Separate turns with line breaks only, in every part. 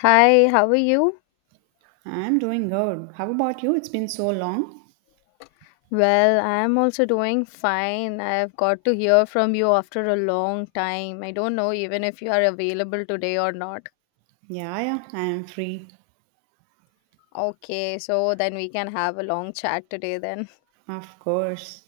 Hi, how are you?
I'm doing good. How about you? It's been so long.
Well, I'm also doing fine. I've got to hear from you after a long time. I don't know even if you are available today or not.
Yeah, yeah, I am free.
Okay, so then we can have a long chat today then.
Of course.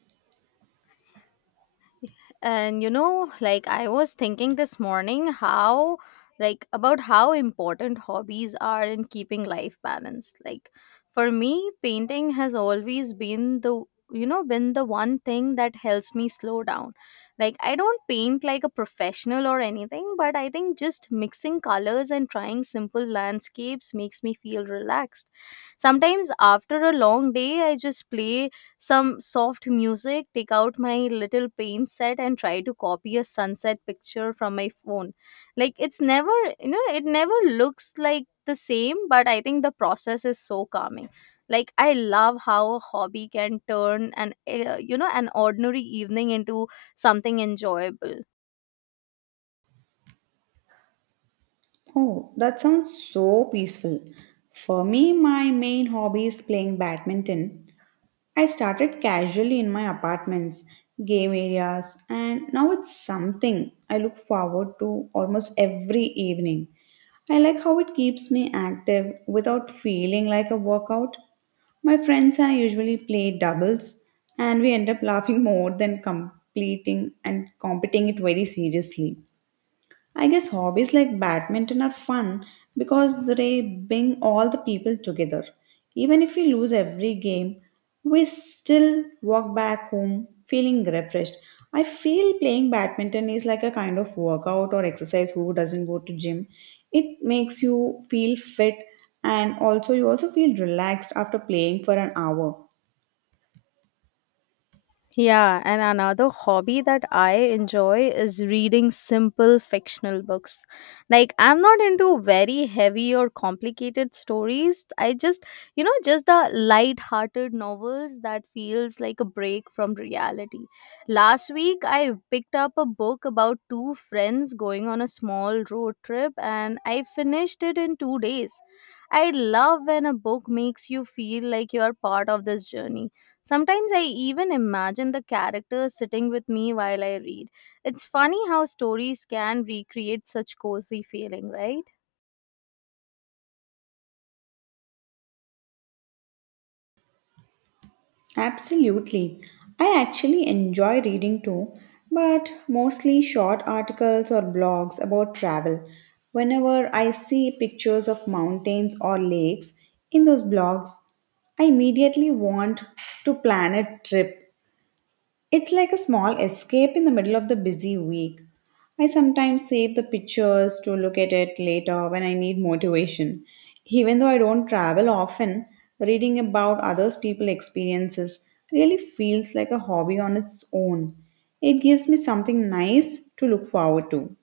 And you know, like, I was thinking this morning how like about how important hobbies are in keeping life balanced. Like, for me, painting has always been the you know been the one thing that helps me slow down. Like, I don't paint like a professional or anything, but I think just mixing colors and trying simple landscapes makes me feel relaxed. Sometimes after a long day I just play some soft music, take out my little paint set and try to copy a sunset picture from my phone. Like it never looks like the same, but I think the process is so calming. Like, I love how a hobby can turn an you know an ordinary evening into something enjoyable.
Oh, that sounds so peaceful. For me, my main hobby is playing badminton. I started casually in my apartments, game areas, and now it's something I look forward to almost every evening. I like how it keeps me active without feeling like a workout. My friends and I usually play doubles, and we end up laughing more than completing and competing it very seriously. I guess hobbies like badminton are fun because they bring all the people together. Even if we lose every game, we still walk back home feeling refreshed. I feel playing badminton is like a kind of workout or exercise who doesn't go to gym. It makes you feel fit and also you also feel relaxed after playing for an hour.
Yeah, and another hobby that I enjoy is reading simple fictional books. Like, I'm not into very heavy or complicated stories. I just the light-hearted novels that feels like a break from reality. Last week, I picked up a book about two friends going on a small road trip, and I finished it in 2 days. I love when a book makes you feel like you're part of this journey. Sometimes I even imagine the characters sitting with me while I read. It's funny how stories can recreate such cozy feeling, right?
Absolutely. I actually enjoy reading too, but mostly short articles or blogs about travel. Whenever I see pictures of mountains or lakes in those blogs, I immediately want to plan a trip. It's like a small escape in the middle of the busy week. I sometimes save the pictures to look at it later when I need motivation. Even though I don't travel often, reading about others people experiences really feels like a hobby on its own. It gives me something nice to look forward to.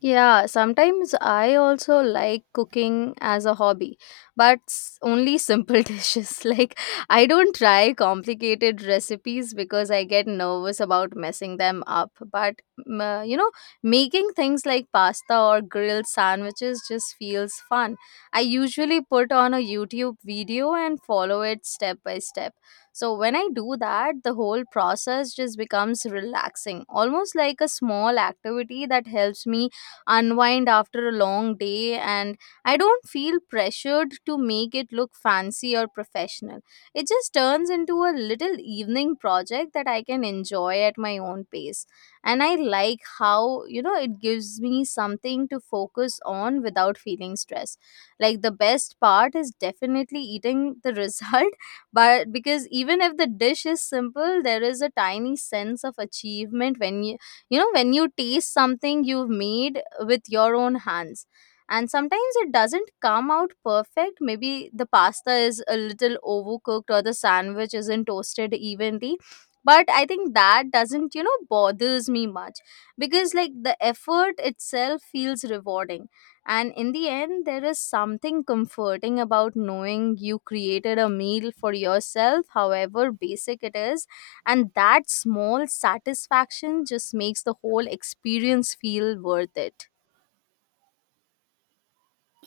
Yeah, sometimes I also like cooking as a hobby, but only simple dishes. Like, I don't try complicated recipes because I get nervous about messing them up. But m- uh, you know, making things like pasta or grilled sandwiches just feels fun. I usually put on a YouTube video and follow it step by step. So, when I do that, the whole process just becomes relaxing, almost like a small activity that helps me unwind after a long day, and I don't feel pressured to make it look fancy or professional. It just turns into a little evening project that I can enjoy at my own pace. And I like how, you know, it gives me something to focus on without feeling stressed. Like, the best part is definitely eating the result, but because even if the dish is simple, there is a tiny sense of achievement when you taste something you've made with your own hands. And sometimes it doesn't come out perfect. Maybe the pasta is a little overcooked or the sandwich isn't toasted evenly, but I think that doesn't bothers me much, because like, the effort itself feels rewarding. And in the end there is something comforting about knowing you created a meal for yourself, however basic it is, and that small satisfaction just makes the whole experience feel worth it.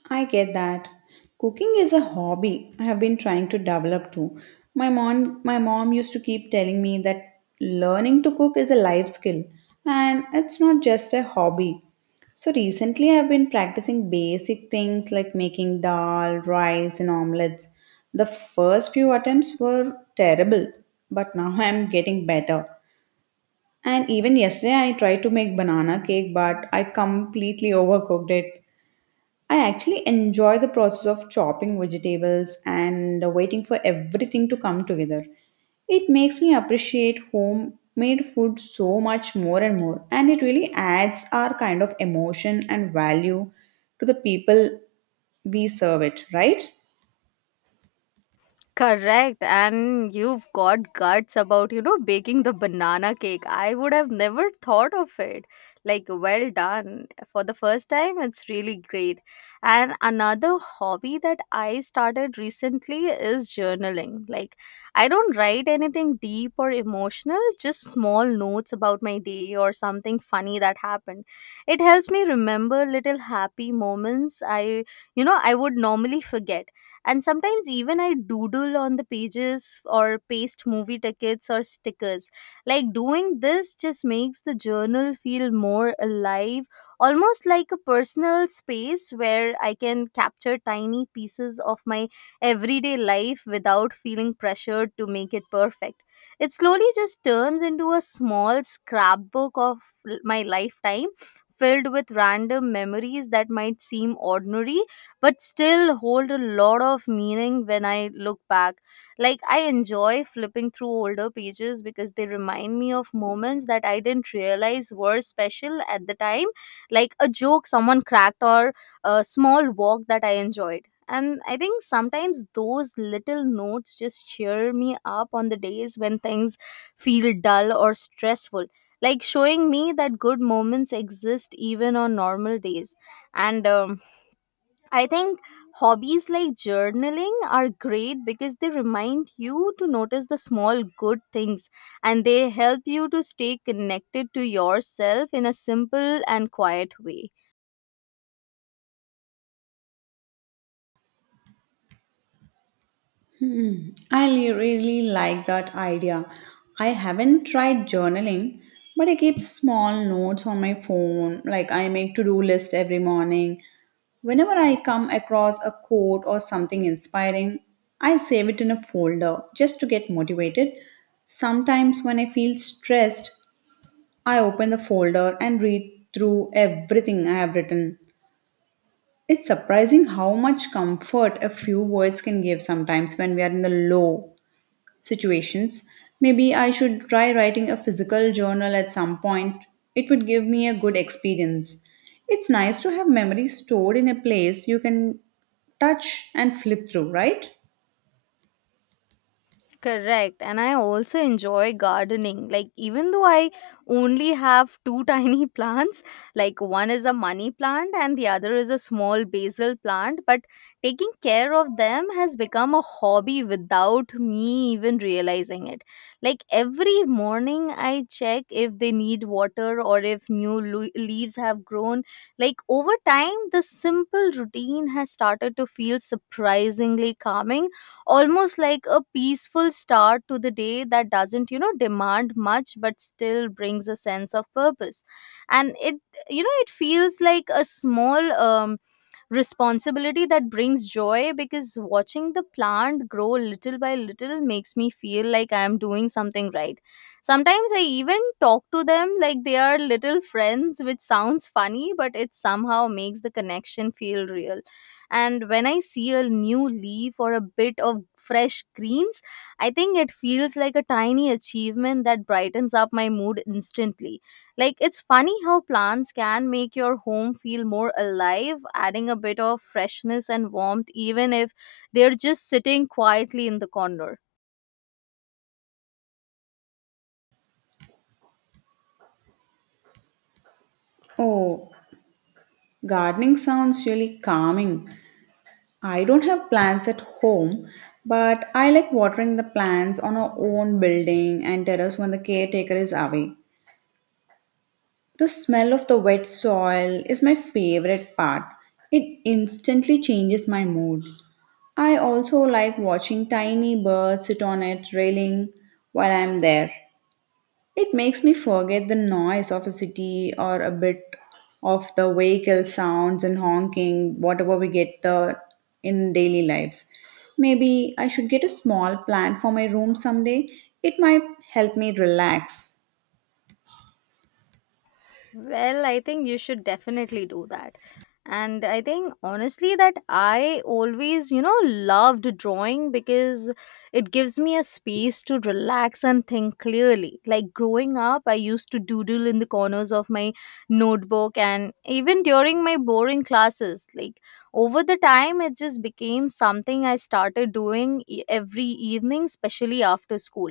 I get that. Cooking is a hobby I have been trying to develop too. My mom used to keep telling me that learning to cook is a life skill and it's not just a hobby. So recently I've been practicing basic things like making dal, rice and omelets. The first few attempts were terrible, but now I'm getting better. And even yesterday I tried to make banana cake, but I completely overcooked it. I actually enjoy the process of chopping vegetables and waiting for everything to come together. It makes me appreciate homemade food so much more and more, and it really adds our kind of emotion and value to the people we serve it, right?
Correct. And you've got guts about, baking the banana cake. I would have never thought of it. Like, well done. For the first time, it's really great. And another hobby that I started recently is journaling. Like, I don't write anything deep or emotional, just small notes about my day or something funny that happened. It helps me remember little happy moments I would normally forget. And sometimes even I doodle on the pages or paste movie tickets or stickers. Like, doing this just makes the journal feel more alive, almost like a personal space where I can capture tiny pieces of my everyday life without feeling pressured to make it perfect. It slowly just turns into a small scrapbook of my lifetime, filled with random memories that might seem ordinary but still hold a lot of meaning when I look back. Like, I enjoy flipping through older pages because they remind me of moments that I didn't realize were special at the time, like a joke someone cracked or a small walk that I enjoyed. And I think sometimes those little notes just cheer me up on the days when things feel dull or stressful, like showing me that good moments exist even on normal days. And I think hobbies like journaling are great because they remind you to notice the small good things and they help you to stay connected to yourself in a simple and quiet way.
Hmm. Really like that idea. I haven't tried journaling, but I keep small notes on my phone. Like, I make to-do list every morning. Whenever I come across a quote or something inspiring, I save it in a folder just to get motivated. Sometimes, when I feel stressed, I open the folder and read through everything I have written. It's surprising how much comfort a few words can give sometimes when we are in the low situations. Maybe I should try writing a physical journal at some point. It would give me a good experience. It's nice to have memories stored in a place you can touch and flip through, right?
Correct. And I also enjoy gardening. Like, even though I only have two tiny plants, like one is a money plant and the other is a small basil plant, but taking care of them has become a hobby without me even realizing it. Like, every morning I check if they need water or if new leaves have grown. Like, over time, this simple routine has started to feel surprisingly calming, almost like a peaceful start to the day that doesn't demand much but still brings a sense of purpose. And it you know it feels like a small responsibility that brings joy, because watching the plant grow little by little makes me feel like I am doing something right. Sometimes I even talk to them like they are little friends, which sounds funny, but it somehow makes the connection feel real. And when I see a new leaf or a bit of fresh greens, I think it feels like a tiny achievement that brightens up my mood instantly. Like, it's funny how plants can make your home feel more alive, adding a bit of freshness and warmth even if they're just sitting quietly in the corner.
Oh, gardening sounds really calming. I don't have plants at home, but I like watering the plants on our own building and terrace when the caretaker is away. The smell of the wet soil is my favorite part. It instantly changes my mood. I also like watching tiny birds sit on its railing while I'm there. It makes me forget the noise of a city or a bit of the vehicle sounds and honking, whatever we get the in daily lives. Maybe I should get a small plant for my room someday. It might help me relax.
Well, I think you should definitely do that. And I think honestly that I always, loved drawing because it gives me a space to relax and think clearly. Like, growing up, I used to doodle in the corners of my notebook and even during my boring classes. Like, over the time, it just became something I started doing every evening, especially after school.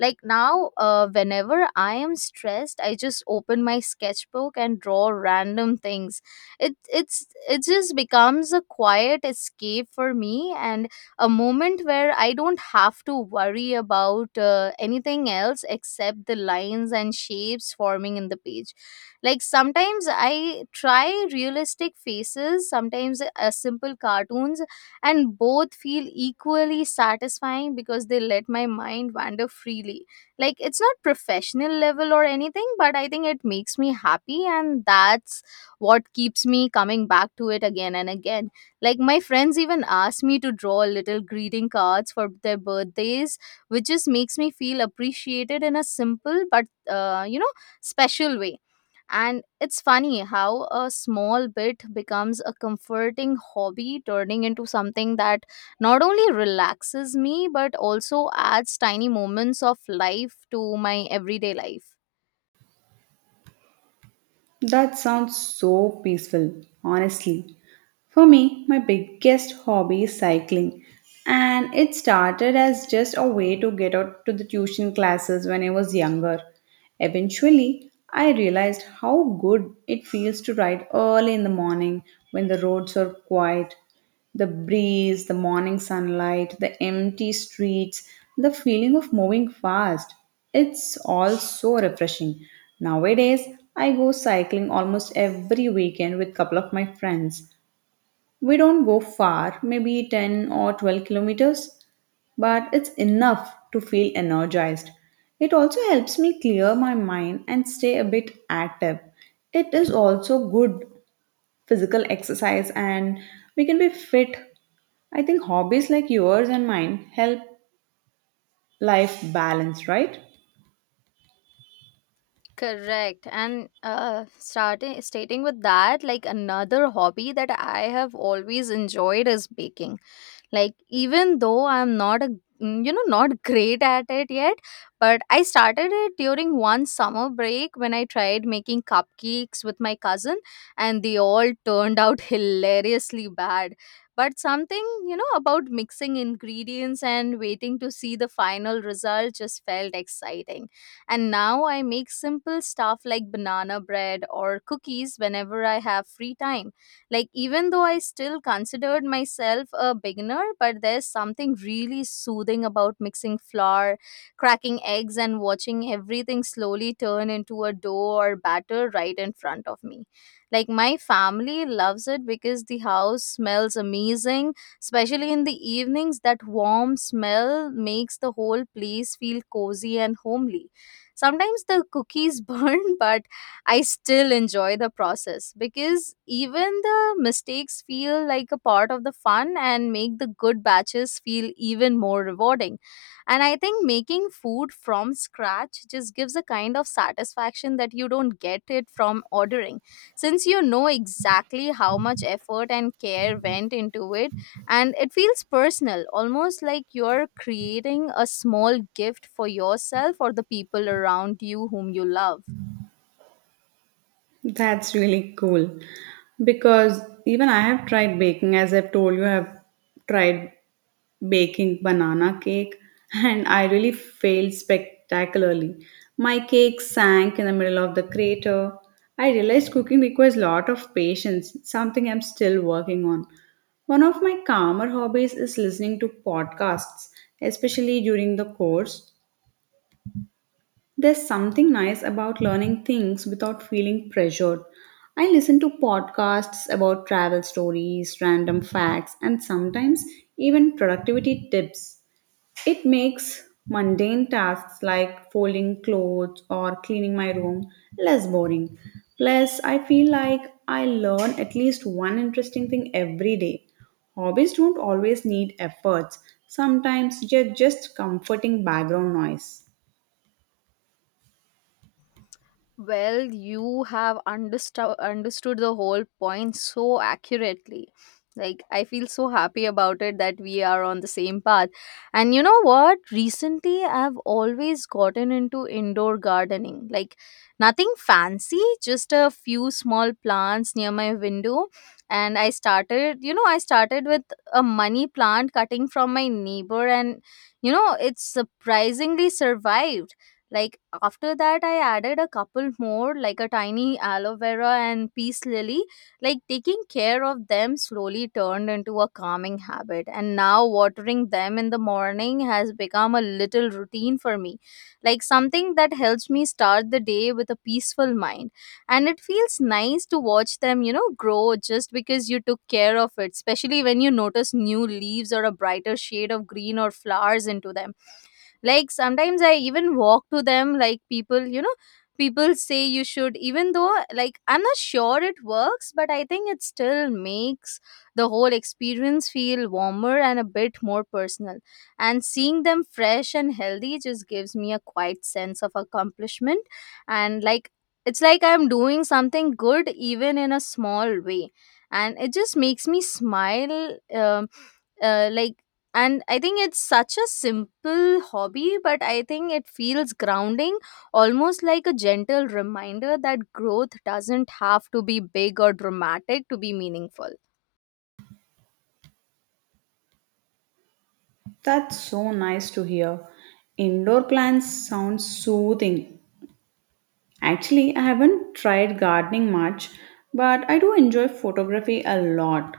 Like, now, whenever I am stressed, I just open my sketchbook and draw random things. It just becomes a quiet escape for me and a moment where I don't have to worry about anything else except the lines and shapes forming in the page. Like, sometimes I try realistic faces, sometimes a simple cartoons, and both feel equally satisfying because they let my mind wander freely. Like, it's not professional level or anything, but I think it makes me happy and that's what keeps me coming back to it again and again. Like, my friends even ask me to draw little greeting cards for their birthdays, which just makes me feel appreciated in a simple but special way. And it's funny how a small bit becomes a comforting hobby, turning into something that not only relaxes me, but also adds tiny moments of life to my everyday life.
That sounds so peaceful, honestly. For me, my biggest hobby is cycling, and it started as just a way to get out to the tuition classes when I was younger. Eventually, I realized how good it feels to ride early in the morning when the roads are quiet. The breeze, the morning sunlight, the empty streets, the feeling of moving fast. It's all so refreshing. Nowadays, I go cycling almost every weekend with a couple of my friends. We don't go far, maybe 10 or 12 kilometers, but it's enough to feel energized. It also helps me clear my mind and stay a bit active. It is also good physical exercise and we can be fit. I think hobbies like yours and mine help life balance, right?
Correct. And starting stating with that, like, another hobby that I have always enjoyed is baking. Like, even though I'm not a mm, you know not great at it yet, but I started it during one summer break when I tried making cupcakes with my cousin, and they all turned out hilariously bad. But something, about mixing ingredients and waiting to see the final result, just felt exciting. And now I make simple stuff like banana bread or cookies whenever I have free time. Like, even though I still considered myself a beginner, but there's something really soothing about mixing flour, cracking eggs, and watching everything slowly turn into a dough or batter right in front of me. Like, my family loves it because the house smells amazing, especially in the evenings. That warm smell makes the whole place feel cozy and homely. Sometimes the cookies burn, but I still enjoy the process because even the mistakes feel like a part of the fun and make the good batches feel even more rewarding. And I think making food from scratch just gives a kind of satisfaction that you don't get it from ordering, since you know exactly how much effort and care went into it. And it feels personal, almost like you're creating a small gift for yourself or the people around you whom you love.
That's really cool because even I have tried baking. As I've told you, I've tried baking banana cake and I really failed spectacularly. My cake sank in the middle of the crater. I realized cooking requires a lot of patience, something I'm still working on. One of my calmer hobbies is listening to podcasts, especially during the course. There's something nice about learning things without feeling pressured. I listen to podcasts about travel stories, random facts, and sometimes even productivity tips. It makes mundane tasks like folding clothes or cleaning my room less boring. Plus, I feel like I learn at least one interesting thing every day. Hobbies don't always need efforts, sometimes they're just comforting background noise.
Well, you have understood the whole point so accurately. Like, I feel so happy about it that we are on the same path. And you know what? Recently, I've always gotten into indoor gardening. Like, nothing fancy, just a few small plants near my window. And I started with a money plant cutting from my neighbor. And it surprisingly survived. Like, after that, I added a couple more, like a tiny aloe vera and peace lily. Like taking care of them slowly turned into a calming habit, and now watering them in the morning has become a little routine for me, like something that helps me start the day with a peaceful mind. And it feels nice to watch them, you know, grow just because you took care of it, especially when you notice new leaves or a brighter shade of green or flowers into them. Like sometimes I even walk to them like people, people say you should, even though like I'm not sure it works, but I think it still makes the whole experience feel warmer and a bit more personal. And seeing them fresh and healthy just gives me a quiet sense of accomplishment. And like it's like I'm doing something good even in a small way, and it just makes me smile. Like, and I think it's such a simple hobby, but I think it feels grounding, almost like a gentle reminder that growth doesn't have to be big or dramatic to be meaningful.
That's so nice to hear. Indoor plants sound soothing. Actually, I haven't tried gardening much, but I do enjoy photography a lot.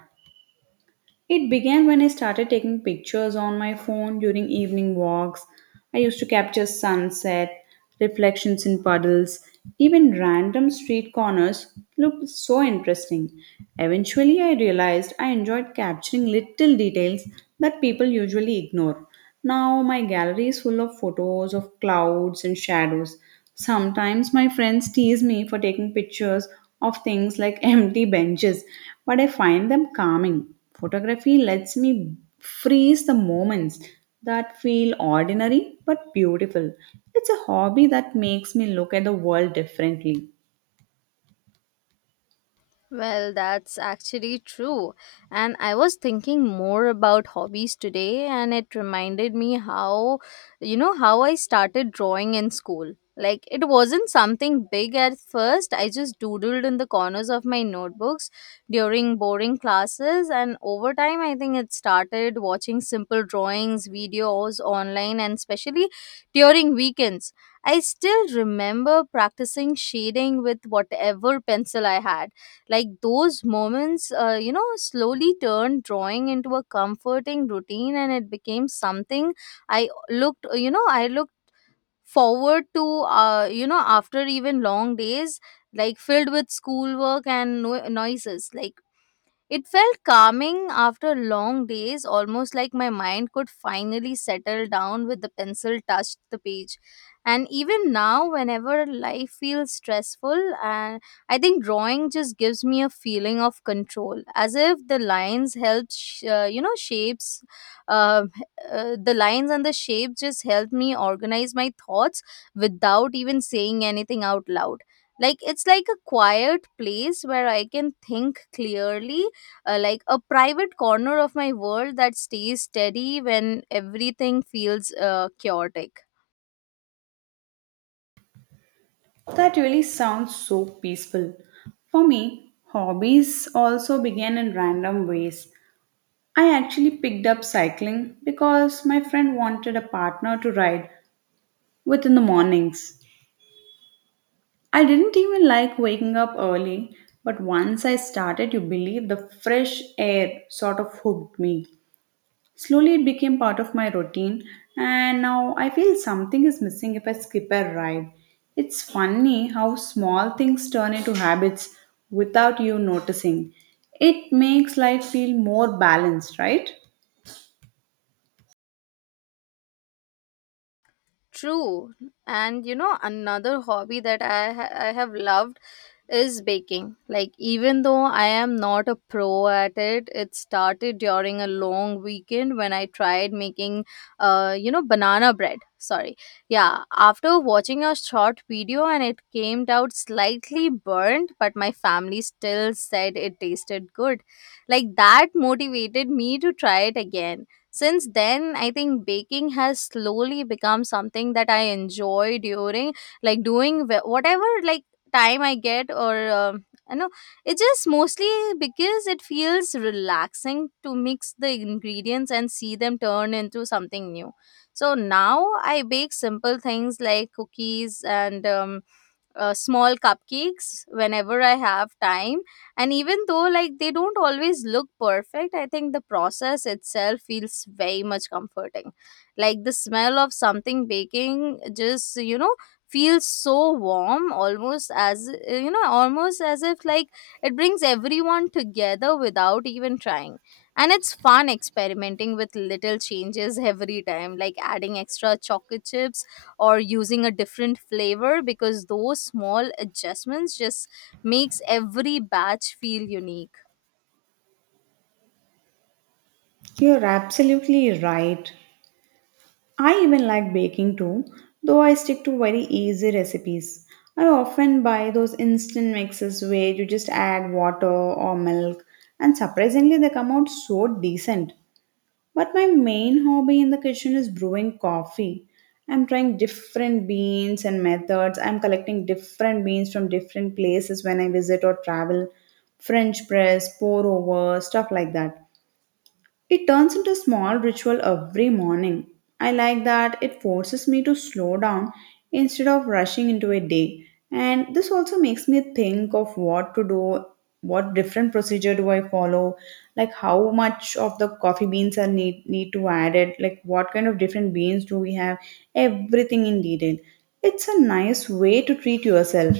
It began when I started taking pictures on my phone during evening walks. I used to capture sunset, reflections in puddles, even random street corners looked so interesting. Eventually, I realized I enjoyed capturing little details that people usually ignore. Now, my gallery is full of photos of clouds and shadows. Sometimes my friends tease me for taking pictures of things like empty benches, but I find them calming. Photography lets me freeze the moments that feel ordinary but beautiful. It's a hobby that makes me look at the world differently.
Well, that's actually true. And I was thinking more about hobbies today, and it reminded me how, you know, how I started drawing in school. Like, it wasn't something big at first. I just doodled in the corners of my notebooks during boring classes. And over time, I think it started watching simple drawings, videos online, and especially during weekends. I still remember practicing shading with whatever pencil I had, like those moments slowly turned drawing into a comforting routine, and it became something I looked forward to, after even long days, like filled with schoolwork and noises. Like it felt calming after long days, almost like my mind could finally settle down with the pencil touched the page. And even now, whenever life feels stressful, and I think drawing just gives me a feeling of control, as if the lines help, shapes. Uh, the lines and the shape just help me organize my thoughts without even saying anything out loud. Like it's like a quiet place where I can think clearly, like a private corner of my world that stays steady when everything feels chaotic.
That really sounds so peaceful. For me, hobbies also began in random ways. I actually picked up cycling because my friend wanted a partner to ride with in the mornings. I didn't even like waking up early, but once I started, you believe, the fresh air sort of hooked me. Slowly, it became part of my routine, and now I feel something is missing if I skip a ride. It's funny how small things turn into habits without you noticing. It makes life feel more balanced, right?
True. And you know, another hobby that I have loved is baking. Like, even though I am not a pro at it, it started during a long weekend when I tried making, banana bread. Sorry. Yeah. After watching a short video, and it came out slightly burnt, but my family still said it tasted good. Like, that motivated me to try it again. Since then, I think baking has slowly become something that I enjoy during, like, doing whatever like time I get. Or it's just mostly because it feels relaxing to mix the ingredients and see them turn into something new. So now I bake simple things like cookies and small cupcakes whenever I have time. And even though like they don't always look perfect, I think the process itself feels very much comforting. Like the smell of something baking just, you know, feels so warm, almost as, you know, almost as if like it brings everyone together without even trying. And it's fun experimenting with little changes every time, like adding extra chocolate chips or using a different flavor, because those small adjustments just makes every batch feel unique.
You're absolutely right. I even like baking too, though I stick to very easy recipes. I often buy those instant mixes where you just add water or milk, and surprisingly, they come out so decent. But my main hobby in the kitchen is brewing coffee. I'm trying different beans and methods. I'm collecting different beans from different places when I visit or travel. French press, pour over, stuff like that. It turns into a small ritual every morning. I like that it forces me to slow down instead of rushing into a day. And this also makes me think of what to do, what different procedure do I follow, like how much of the coffee beans are need to add it, like what kind of different beans do we have, everything in detail. It's a nice way to treat yourself.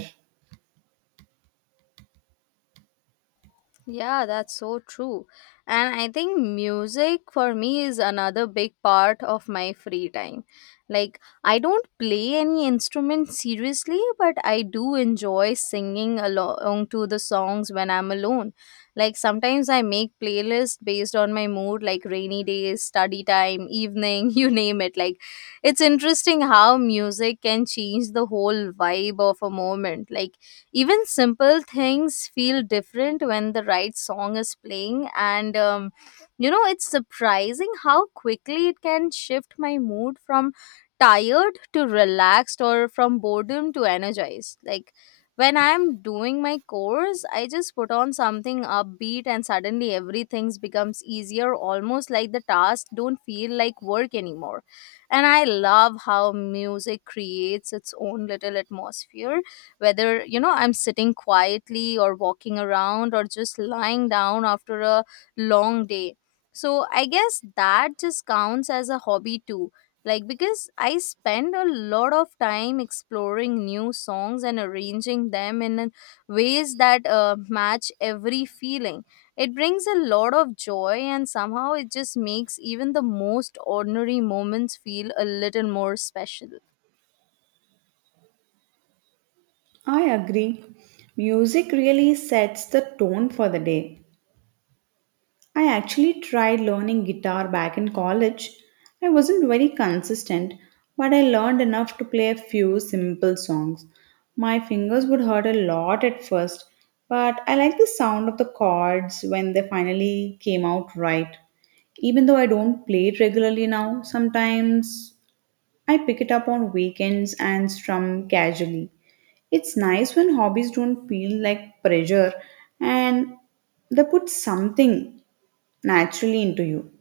Yeah, that's so true. And I think music for me is another big part of my free time. Like, I don't play any instrument seriously, but I do enjoy singing along to the songs when I'm alone. Like, sometimes I make playlists based on my mood, like rainy days, study time, evening, you name it. Like, it's interesting how music can change the whole vibe of a moment. Like, even simple things feel different when the right song is playing, and you know, it's surprising how quickly it can shift my mood from tired to relaxed, or from boredom to energized. Like when I'm doing my course, I just put on something upbeat and suddenly everything becomes easier, almost like the task don't feel like work anymore. And I love how music creates its own little atmosphere, whether, you know, I'm sitting quietly or walking around or just lying down after a long day. So I guess that just counts as a hobby too, like, because I spend a lot of time exploring new songs and arranging them in ways that match every feeling. It brings a lot of joy, and somehow it just makes even the most ordinary moments feel a little more special.
I agree. Music really sets the tone for the day. I actually tried learning guitar back in college. I wasn't very consistent, but I learned enough to play a few simple songs. My fingers would hurt a lot at first, but I liked the sound of the chords when they finally came out right. Even though I don't play it regularly now, sometimes I pick it up on weekends and strum casually. It's nice when hobbies don't feel like pressure and they put something naturally into you.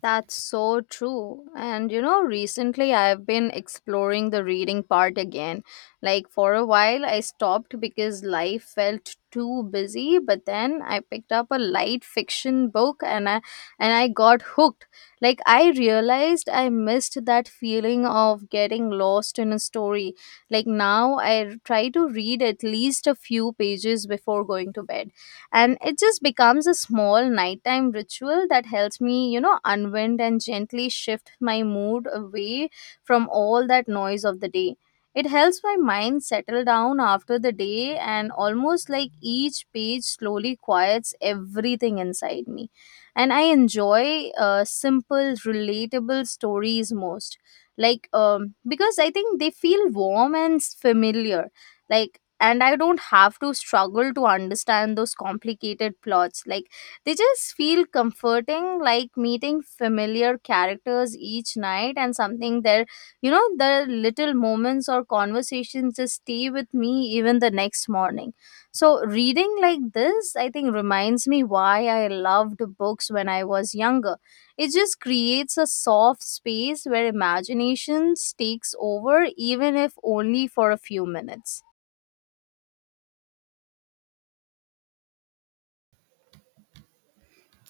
That's so true. And you know, recently I've been exploring the reading part again. Like for a while I stopped because life felt too busy, but then I picked up a light fiction book and I got hooked. Like I realized I missed that feeling of getting lost in a story. Like now I try to read at least a few pages before going to bed, and it just becomes a small nighttime ritual that helps me, you know, unwind and gently shift my mood away from all that noise of the day. It helps my mind settle down after the day, and almost like each page slowly quiets everything inside me. And I enjoy simple relatable stories most, like, because I think they feel warm and familiar. Like, and I don't have to struggle to understand those complicated plots. Like they just feel comforting, like meeting familiar characters each night, and something there, you know, the little moments or conversations just stay with me even the next morning. So reading like this, I think, reminds me why I loved books when I was younger. It just creates a soft space where imagination takes over, even if only for a few minutes.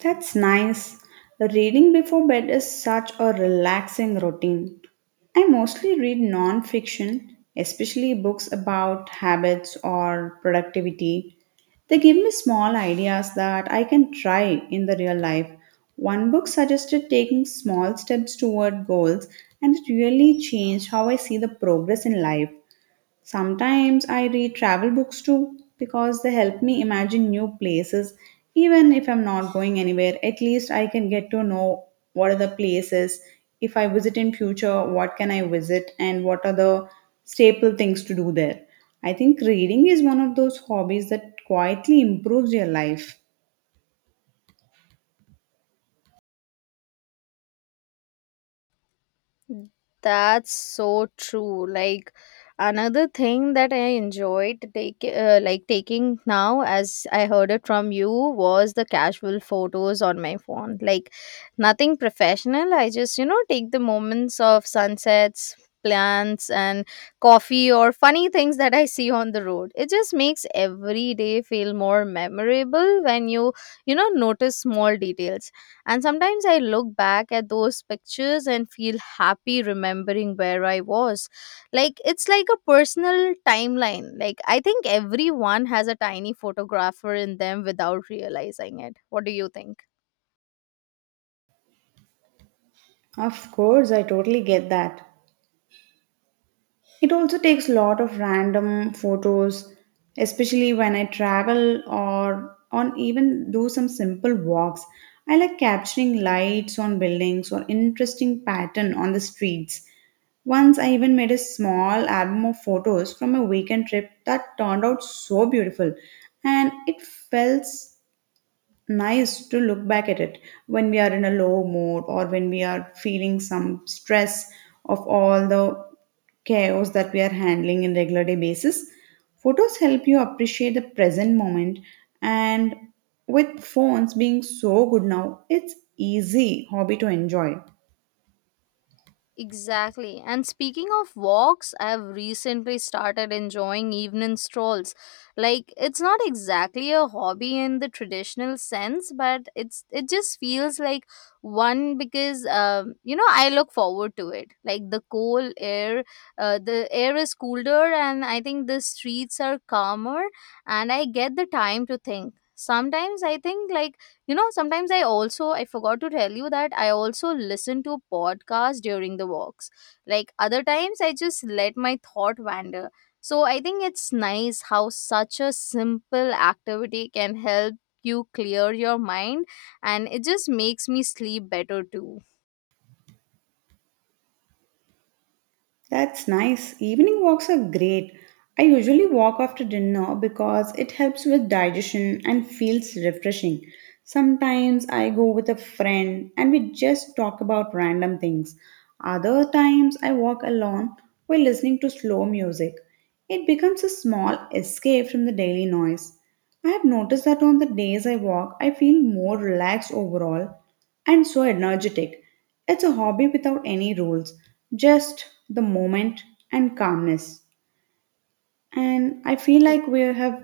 That's nice. Reading before bed is such a relaxing routine. I mostly read non fiction, especially books about habits or productivity. They give me small ideas that I can try in the real life. One book suggested taking small steps toward goals, and it really changed how I see the progress in life. Sometimes I read travel books too because they help me imagine new places. Even if I'm not going anywhere, at least I can get to know what are the places. If I visit in future, what can I visit and what are the staple things to do there. I think reading is one of those hobbies that quietly improves your life.
That's so true. Like another thing that I enjoyed take like taking now as I heard it from you was the casual photos on my phone. Like nothing professional. I just, you know, take the moments of sunsets, plants, and coffee, or funny things that I see on the road. It just makes every day feel more memorable when you know, notice small details. And sometimes I look back at those pictures and feel happy remembering where I was. Like it's like a personal timeline. Like I think everyone has a tiny photographer in them without realizing it. What do you think?
Of course, I totally get that. It also takes a lot of random photos, especially when I travel or on even do some simple walks. I like capturing lights on buildings or interesting pattern on the streets. Once I even made a small album of photos from a weekend trip that turned out so beautiful, and it felt nice to look back at it when we are in a low mood or when we are feeling some stress of all the chaos that we are handling in regular day basis. Photos help you appreciate the present moment, and with phones being so good now, it's easy hobby to enjoy.
Exactly. And speaking of walks, I've recently started enjoying evening strolls. Like it's not exactly a hobby in the traditional sense, but it just feels like one because you know I look forward to it. Like the cool air, the air is cooler, and I think the streets are calmer, and I get the time to think. Sometimes I think like, you know, sometimes I forgot to tell you that I also listen to podcasts during the walks. Like other times I just let my thought wander. So I think it's nice how such a simple activity can help you clear your mind, and it just makes me sleep better too.
That's nice. Evening walks are great. I usually walk after dinner because it helps with digestion and feels refreshing. Sometimes I go with a friend and we just talk about random things. Other times I walk alone while listening to slow music. It becomes a small escape from the daily noise. I have noticed that on the days I walk, I feel more relaxed overall and so energetic. It's a hobby without any rules, just the moment and calmness. And I feel
Y-
like we have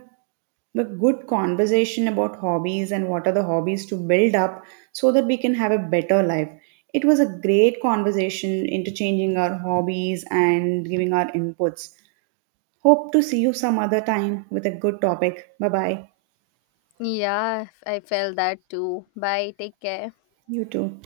a good conversation about hobbies and what are the hobbies to build up so that we can have a better life. It was a great conversation, interchanging our hobbies and giving our inputs. Hope to see you some other time with a good topic. Bye bye.
Yeah, I felt that too. Bye, take care.
You too.